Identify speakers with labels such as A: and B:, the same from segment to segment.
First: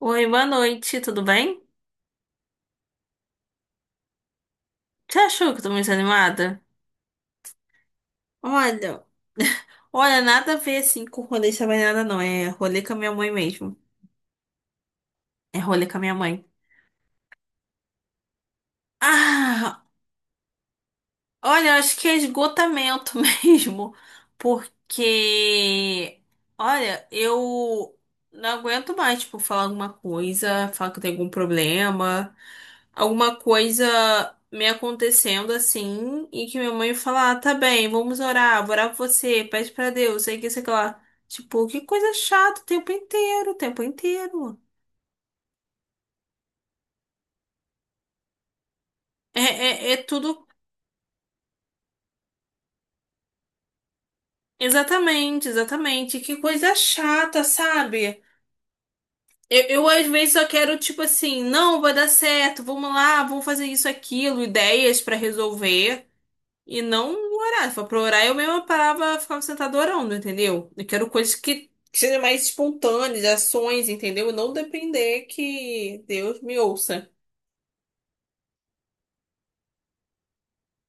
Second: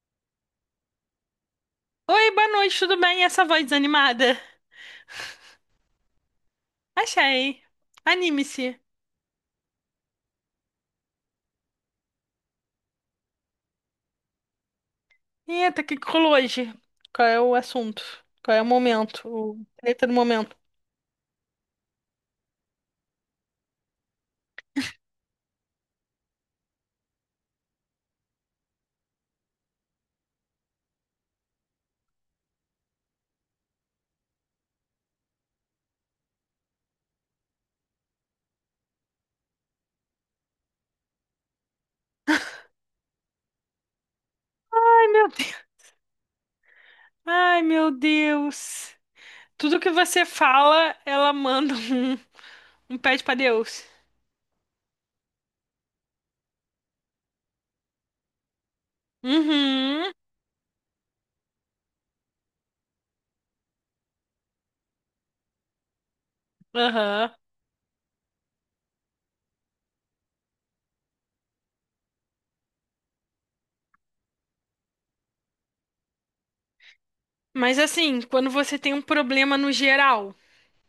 A: Oi, boa noite, tudo bem?
B: Oi, boa noite, tudo bem? E essa voz desanimada?
A: Você achou que eu tô muito animada?
B: Achei. Anime-se.
A: Olha, olha, nada a ver assim com rolê de nada não. É rolê com a minha mãe mesmo. É
B: Eita, o
A: rolê com
B: que
A: a
B: que
A: minha
B: rolou
A: mãe.
B: hoje? Qual é o assunto? Qual é o momento? O
A: Ah,
B: treta do momento.
A: olha, eu acho que é esgotamento mesmo, porque, olha, eu não aguento mais, tipo, falar alguma coisa, falar que eu tenho algum problema, alguma coisa me acontecendo assim, e que minha mãe fala, ah, tá bem, vamos orar, vou orar por você, pede pra Deus, sei que lá. Tipo, que coisa chata o tempo inteiro, o tempo inteiro.
B: Ai, meu Deus. Ai, meu Deus.
A: É,
B: Tudo que
A: é, é
B: você
A: tudo.
B: fala, ela manda um, pede pra Deus.
A: Exatamente, exatamente. Que coisa chata, sabe? Eu, às
B: Uhum.
A: vezes só quero, tipo assim, não, vai dar certo, vamos lá, vamos fazer isso, aquilo, ideias pra resolver. E não
B: Aham.
A: orar. Se for pra orar, eu mesma parava, ficava sentada orando, entendeu? Eu quero coisas que sejam mais espontâneas, ações, entendeu? E não depender que Deus me ouça.
B: Mas assim, quando você tem um problema no geral.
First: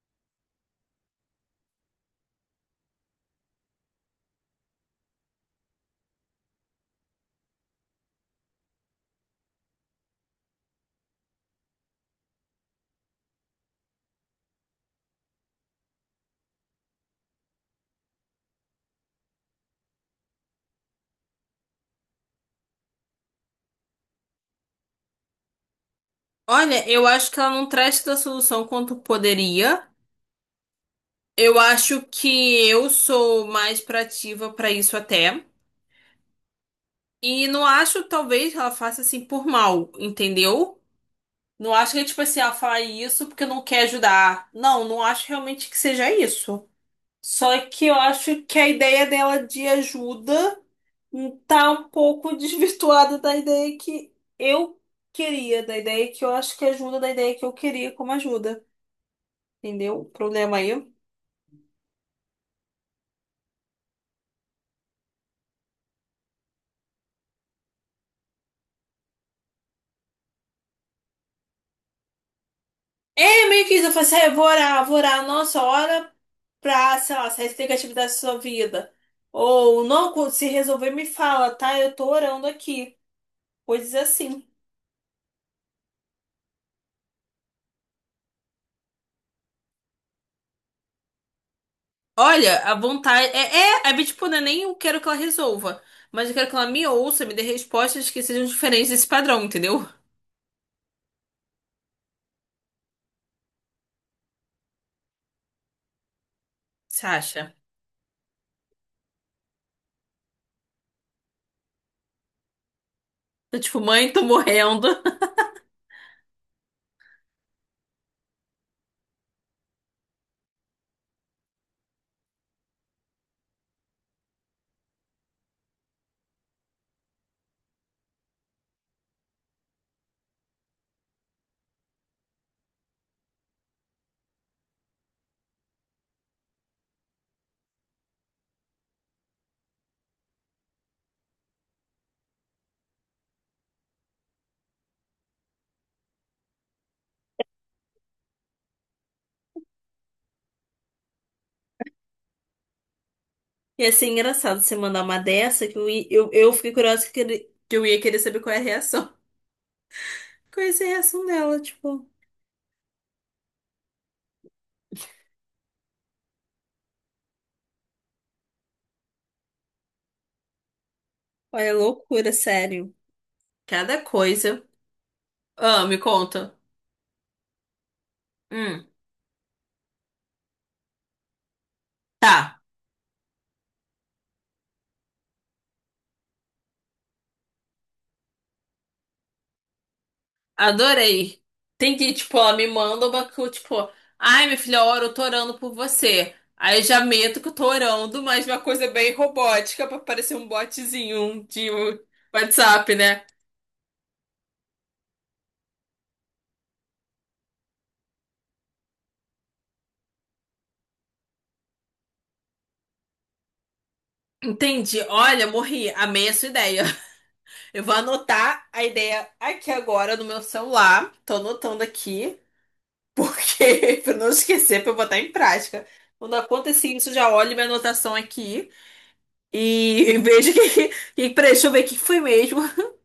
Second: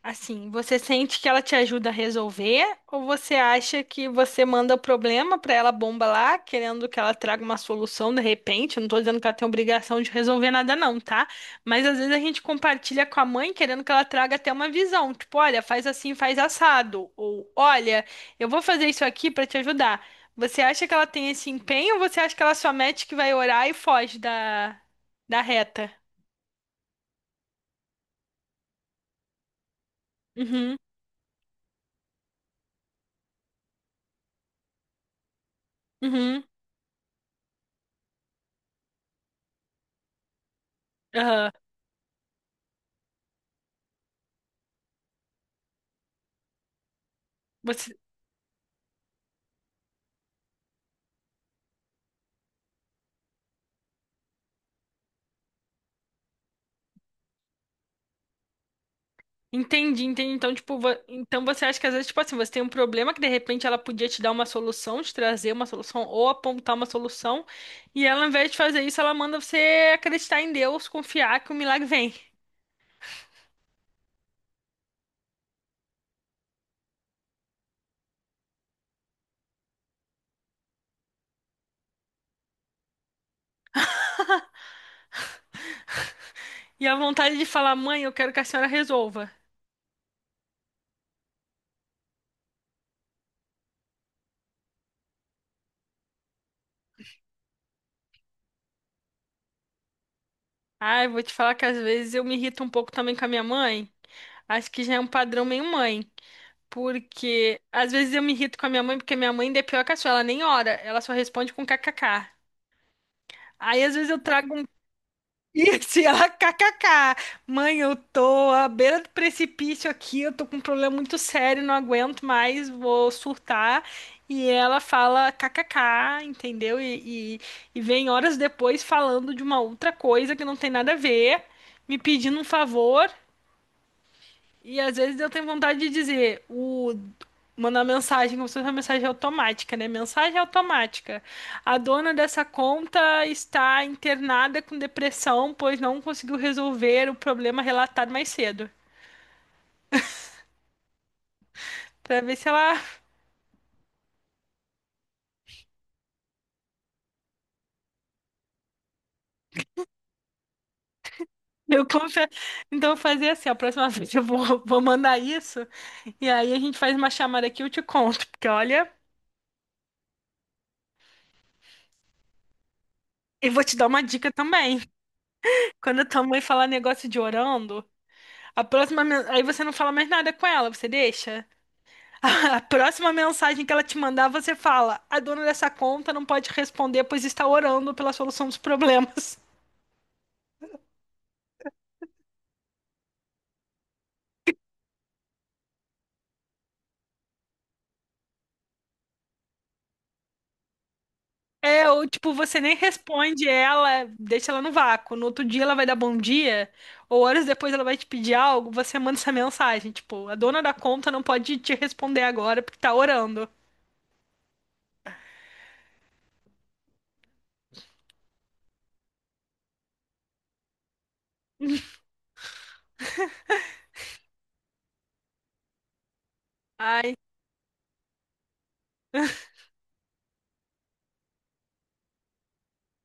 B: Assim, você sente que ela te ajuda a resolver ou você acha que você manda o problema pra ela bomba lá, querendo que ela traga uma solução de repente? Eu não tô dizendo que ela tem obrigação de resolver nada não, tá? Mas às vezes a gente compartilha com a mãe querendo que ela traga até uma visão, tipo, olha, faz assim, faz assado, ou olha, eu vou fazer isso aqui pra te ajudar. Você acha que ela tem esse empenho ou você acha que ela só mete que vai orar e foge da reta?
A: Olha, eu acho que ela não traz tanta solução quanto poderia.
B: Uhum.
A: Eu acho que eu sou mais proativa pra isso até.
B: Uhum.
A: E não acho, talvez, que ela faça assim por mal, entendeu?
B: Aham.
A: Não acho que é tipo assim, ela fala isso porque não quer ajudar. Não, não acho realmente que seja isso. Só que eu
B: Você
A: acho que a ideia dela de ajuda tá um pouco desvirtuada da ideia que eu queria, da ideia que eu acho que ajuda, da ideia que eu queria como ajuda. Entendeu?
B: Entendi,
A: O
B: entendi. Então,
A: problema aí.
B: tipo, então você acha que às vezes, tipo assim, você tem um problema que de repente ela podia te dar uma solução, te trazer uma solução ou apontar uma solução, e ela, ao invés de fazer isso, ela manda você acreditar em Deus, confiar que o milagre vem.
A: É meio que isso, eu falei assim, "Ah, eu vou orar a nossa hora pra, sei lá, sair negativo da sua vida. Ou não, quando se resolver, me fala, tá? Eu tô orando aqui. Coisas assim."
B: E a vontade de falar, mãe, eu quero que a senhora resolva.
A: Olha, a vontade. É, é, é tipo, não é nem eu quero que ela resolva, mas eu quero que ela me ouça, me dê respostas que sejam diferentes desse padrão, entendeu?
B: Ai, vou te falar que às vezes eu me irrito um pouco também com a minha mãe. Acho que já é um padrão meio mãe.
A: Você acha?
B: Porque às vezes eu me irrito com a minha mãe, porque minha mãe ainda é pior que a sua, ela nem ora, ela só responde com kkk.
A: Eu, tipo,
B: Aí às vezes
A: mãe,
B: eu
A: tô
B: trago.
A: morrendo.
B: E assim, ela, kkk, mãe, eu tô à beira do precipício aqui, eu tô com um problema muito sério, não aguento mais, vou surtar. E ela fala kkk, entendeu? E vem horas depois falando de uma outra coisa que não tem nada a ver, me pedindo um favor. E às vezes eu tenho vontade de dizer, o mandar mensagem, como se fosse uma mensagem automática, né? Mensagem automática. A dona dessa conta está internada com depressão, pois não conseguiu resolver o problema relatado mais cedo. Pra ver se ela.
A: E assim, engraçado você mandar uma dessa que eu fiquei curiosa que eu ia querer saber qual é a reação. Qual é a reação dela,
B: Eu
A: tipo.
B: confio. Então, eu vou fazer assim: a próxima vez eu vou mandar isso. E aí a gente faz uma chamada aqui e eu te conto. Porque olha,
A: Olha, loucura, sério.
B: e vou te dar
A: Cada
B: uma dica
A: coisa.
B: também.
A: Ah, me
B: Quando a tua mãe
A: conta.
B: falar negócio de orando,
A: Hum,
B: aí você não fala mais nada com ela, você deixa?
A: tá.
B: A próxima mensagem que ela te mandar, você fala: a dona dessa conta não pode responder, pois está orando pela solução dos problemas.
A: Adorei. Tem que, tipo, ela me manda tipo, ai, minha filha, ora, eu tô orando por você. Aí eu já meto que eu tô orando, mas uma coisa bem robótica pra parecer um botzinho de
B: É, ou tipo, você nem
A: WhatsApp, né?
B: responde ela, deixa ela no vácuo. No outro dia ela vai dar bom dia, ou horas depois ela vai te pedir algo, você manda essa mensagem, tipo, a dona da conta não pode te responder agora porque tá orando.
A: Entendi. Olha, morri. Amei a sua ideia. Eu vou anotar a ideia aqui agora no meu celular. Tô anotando aqui. Porque, para não esquecer, para eu botar em prática. Quando acontecer isso,
B: Ai,
A: já olho minha anotação aqui e vejo que peraí, deixa eu ver o que foi mesmo.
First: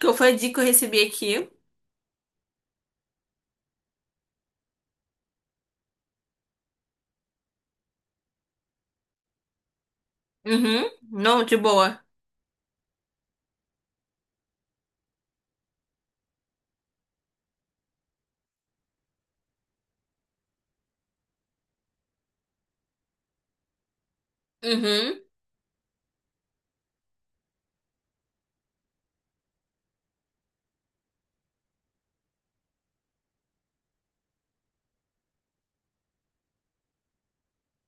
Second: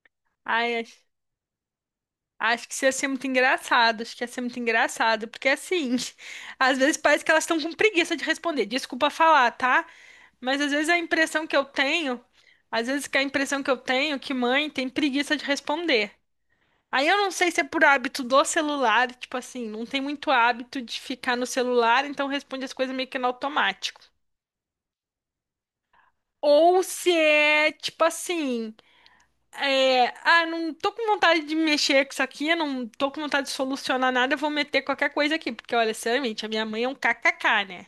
A: Que foi a dica que eu
B: acho
A: recebi aqui.
B: que isso ia ser muito engraçado, acho que ia ser muito engraçado, porque assim, às vezes parece que elas estão com preguiça de responder. Desculpa falar, tá? Mas às vezes
A: Uhum.
B: a
A: Não,
B: impressão que
A: de
B: eu
A: boa.
B: tenho, às vezes que a impressão que eu tenho é que mãe tem preguiça de responder. Aí eu não sei se é por hábito do celular, tipo assim, não tem muito hábito de ficar no celular, então responde as coisas meio que no automático.
A: Uhum.
B: Ou se é tipo assim, é, ah, não tô com vontade de mexer com isso aqui, eu não tô com vontade de solucionar nada, eu vou meter qualquer coisa aqui, porque olha, sinceramente, a minha mãe é um kkk, né?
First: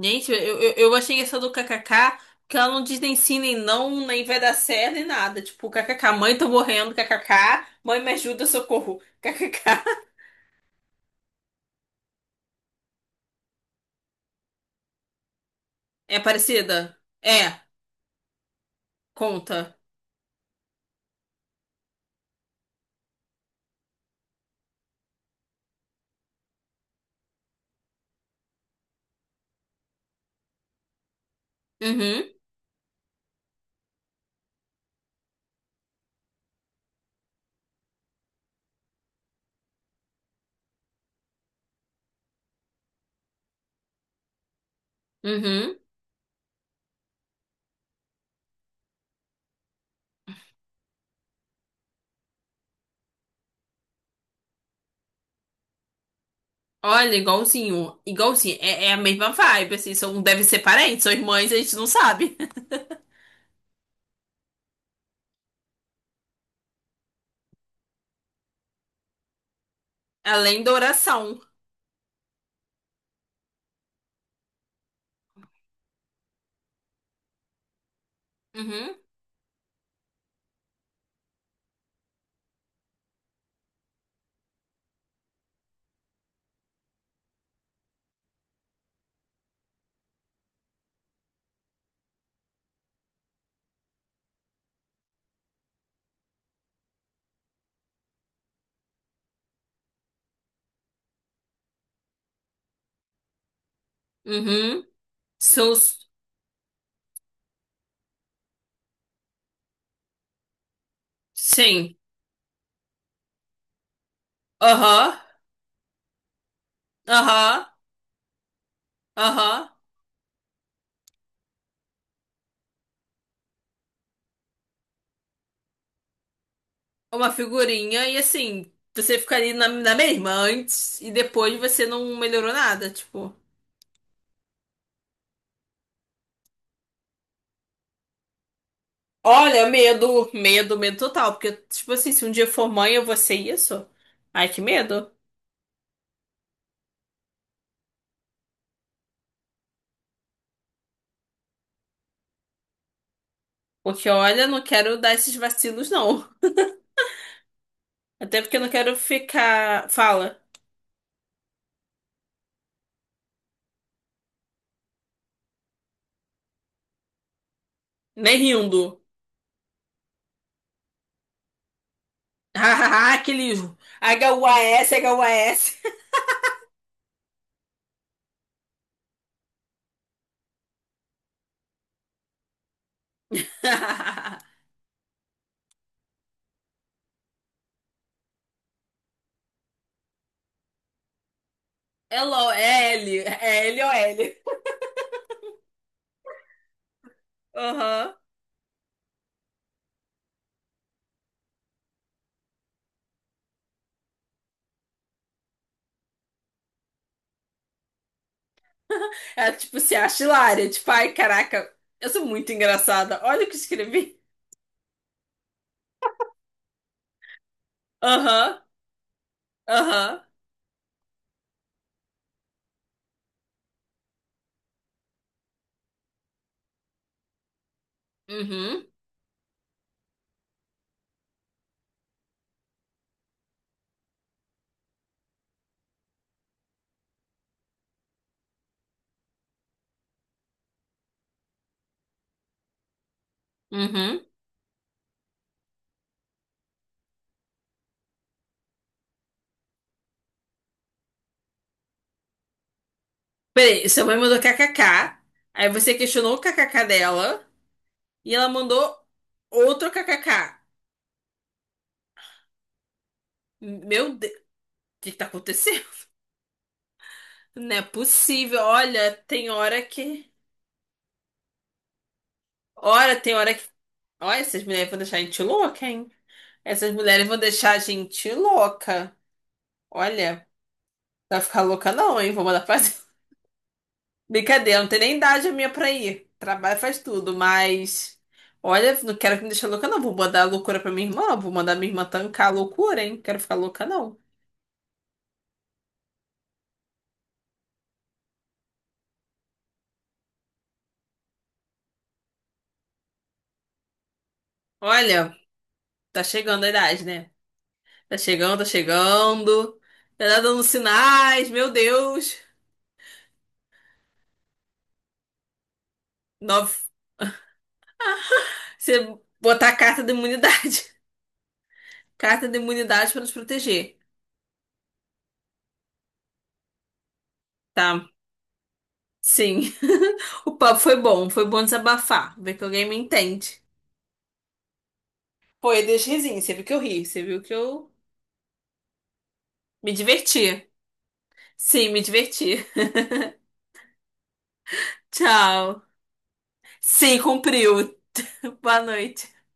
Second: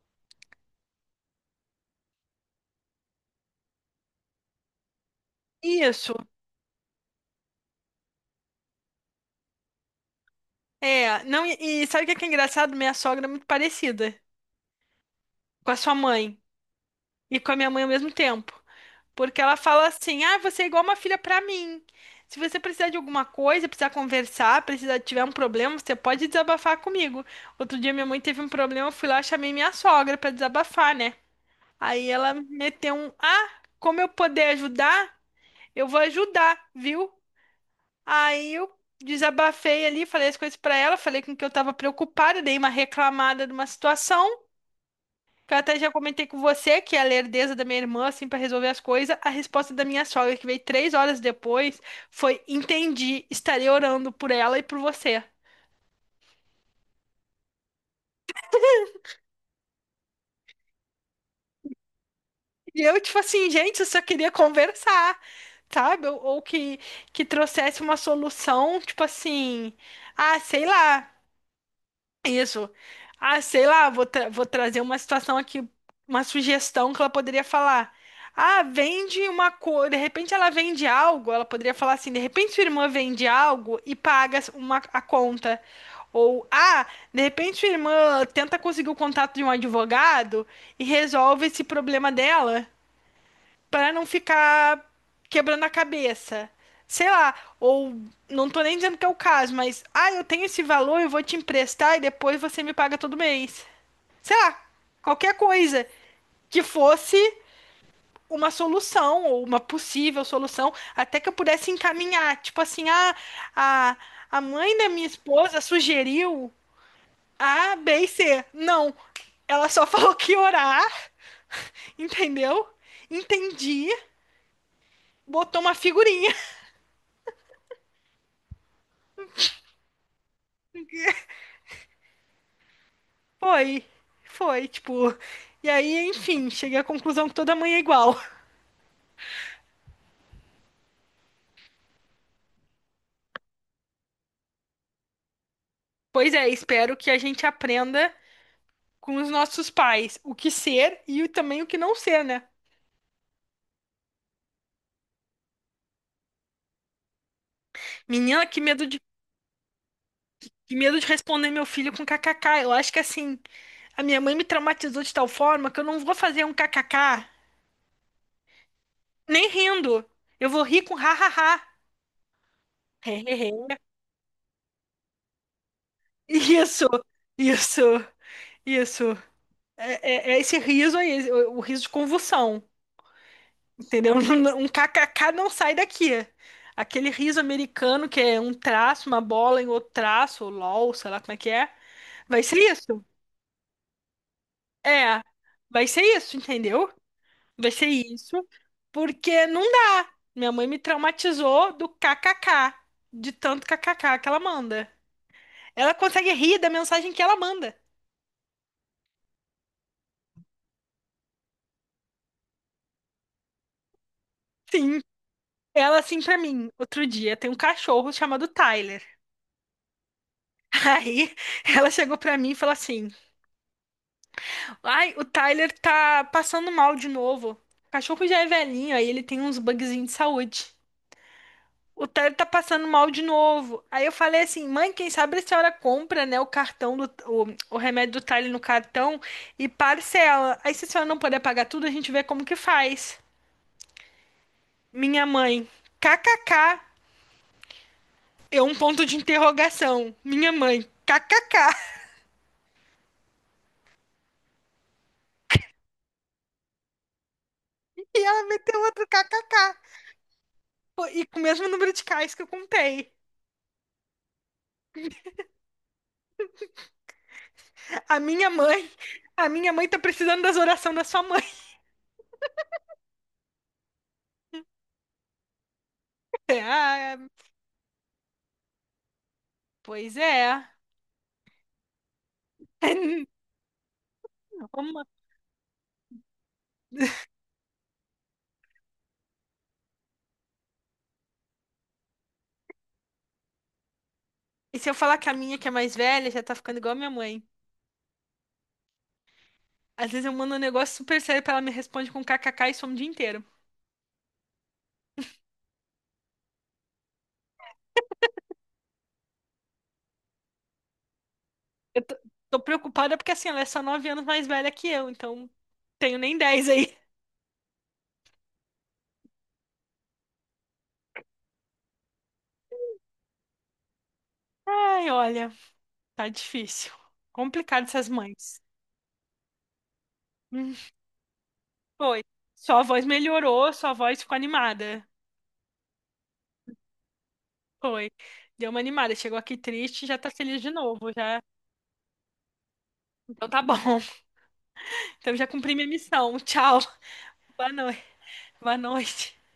A: Gente, eu achei essa do kkk, que ela não diz nem sim, nem não, nem vai dar certo, nem nada. Tipo, kkk,
B: Isso.
A: mãe, tô morrendo, kkk, mãe, me ajuda, socorro, kkk.
B: É, não, e sabe o que é engraçado? Minha sogra é muito parecida com a sua
A: É
B: mãe.
A: parecida?
B: E com a
A: É,
B: minha mãe ao mesmo tempo. Porque ela
A: conta.
B: fala assim: ah, você é igual uma filha pra mim. Se você precisar de alguma coisa, precisar conversar, precisar tiver um problema, você pode desabafar comigo. Outro dia minha mãe teve um problema, eu fui lá, chamei minha sogra pra desabafar, né? Aí
A: Uhum,
B: ela meteu um: ah, como eu poder ajudar? Eu vou ajudar, viu? Aí eu desabafei ali, falei as coisas pra ela, falei com que eu tava preocupada, dei uma reclamada de uma situação. Que eu até
A: uhum.
B: já comentei com você que a lerdeza da minha irmã, assim, pra resolver as coisas, a resposta da minha sogra, que veio 3 horas depois, foi: entendi, estarei orando por ela e por você.
A: Olha, igualzinho, igualzinho, é a mesma vibe, assim, devem ser parentes, são irmãs, a gente não sabe.
B: E eu, tipo assim, gente, eu só queria conversar, sabe? Ou, que trouxesse uma solução, tipo assim, ah,
A: Além
B: sei
A: da
B: lá.
A: oração.
B: Isso. Ah, sei lá, vou trazer uma situação aqui, uma sugestão que ela poderia falar. Ah,
A: Uhum,
B: vende uma coisa, de repente ela vende algo, ela poderia falar assim, de repente sua irmã vende algo e paga uma, a conta. Ou, ah, de repente sua irmã tenta conseguir o contato de um advogado e resolve esse problema dela. Pra não ficar quebrando a cabeça. Sei lá, ou não tô nem dizendo que é o caso, mas ah, eu tenho esse valor, eu vou te emprestar e depois você me paga todo mês. Sei lá,
A: uhum,
B: qualquer
A: são,
B: coisa que fosse uma solução ou uma possível solução, até que eu pudesse
A: sim,
B: encaminhar, tipo assim, ah, a a mãe da minha
A: aham,
B: esposa sugeriu
A: aham,
B: A, B e C. Não,
A: aham,
B: ela só falou que ia orar, entendeu? Entendi, botou uma figurinha.
A: uma figurinha, e assim, você fica ali na mesma antes, e depois você não melhorou nada, tipo.
B: Foi, foi, tipo. E aí, enfim, cheguei à conclusão que toda mãe é igual.
A: Olha, medo, medo, medo total, porque, tipo assim, se um dia for mãe eu vou ser isso, ai que medo,
B: Pois é, espero que a gente aprenda com os nossos pais o que ser e também o que não ser, né?
A: porque olha, não quero dar esses vacilos não. Até
B: Menina,
A: porque eu não quero ficar. Fala.
B: que medo de responder meu filho com kkk. Eu acho que assim, a minha mãe me traumatizou de tal forma que eu não vou fazer um kkk
A: Nem rindo.
B: nem rindo. Eu vou rir com hahaha.
A: Aquele.
B: Hehehe.
A: HUAS, HUAS.
B: Isso, isso, isso. É esse riso aí, o riso de convulsão. Entendeu? Um kkk não sai daqui. Aquele riso americano que é um traço, uma bola em outro traço, ou LOL, sei lá como é que é.
A: É
B: Vai ser isso.
A: LOL, é L. É LOL.
B: É, vai ser isso, entendeu? Vai ser
A: Aham.
B: isso, porque não dá. Minha mãe me traumatizou do kkk, de tanto kkk que ela manda. Ela consegue rir da mensagem que ela manda.
A: Ela, tipo, se acha hilária. Tipo, ai, caraca, eu sou muito engraçada. Olha o que escrevi.
B: Sim. Ela assim pra mim, outro dia, tem um cachorro chamado
A: Aham,
B: Tyler.
A: aham.
B: Aí ela chegou pra mim e falou assim: ai, o Tyler tá passando mal de novo. O cachorro já é
A: Uhum,
B: velhinho, aí ele tem uns bugzinhos de saúde. O Tyler tá passando mal de novo. Aí eu falei assim, mãe, quem sabe a senhora compra, né, o cartão do, o remédio do Tyler no cartão e parcela. Aí se a senhora não puder pagar tudo, a gente vê como que faz.
A: uhum.
B: Minha mãe, kkk, é um ponto de interrogação. Minha mãe, kkk.
A: Peraí, sua mãe mandou k k k. Aí você questionou o k k k dela.
B: E
A: E
B: ela
A: ela
B: meteu
A: mandou
B: outro kkk.
A: outro k K K.
B: Pô, e com o mesmo número de cais que eu contei.
A: Meu Deus, o que que tá acontecendo? Não é
B: A minha
A: possível.
B: mãe,
A: Olha,
B: a
A: tem
B: minha
A: hora
B: mãe tá
A: que.
B: precisando das orações da sua mãe.
A: Olha, tem hora que. Olha, essas mulheres vão deixar a gente louca, hein? Essas
B: Ah,
A: mulheres vão deixar a gente louca.
B: pois
A: Olha,
B: é.
A: não vai ficar louca não, hein? Vou mandar fazer. Brincadeira, não tem
B: Uma-
A: nem idade a minha pra ir. Trabalho faz tudo, mas. Olha, não quero que me deixe louca, não. Vou mandar a loucura pra minha irmã. Vou mandar minha irmã tancar a loucura, hein? Quero ficar louca, não.
B: E se eu falar que a minha, que é mais velha, já tá ficando igual a minha mãe. Às vezes eu mando um negócio super sério pra ela me responde com kkk e some o dia inteiro.
A: Olha, tá chegando a idade, né? Tá chegando, tá chegando. Tá dando sinais, meu
B: Eu tô,
A: Deus.
B: tô preocupada porque assim, ela é só 9 anos mais velha que eu, então tenho nem 10
A: Nove.
B: aí.
A: Você botar a carta da imunidade. Carta da imunidade pra nos proteger,
B: Ai, olha, tá difícil. Complicado
A: tá?
B: essas mães.
A: Sim. O
B: Hum,
A: papo foi bom
B: Foi.
A: desabafar, ver que
B: Sua
A: alguém me
B: voz
A: entende.
B: melhorou, sua voz ficou animada.
A: Pô, eu dei uns risinhos, você viu que eu ri, você viu que eu
B: Foi. Deu uma animada. Chegou aqui
A: me
B: triste, já tá feliz
A: diverti.
B: de novo, já.
A: Sim, me diverti.
B: Então tá bom. Então já cumpri
A: Tchau.
B: minha missão. Tchau.
A: Sim,
B: Boa
A: cumpriu.
B: noite. Boa
A: Boa
B: noite.
A: noite.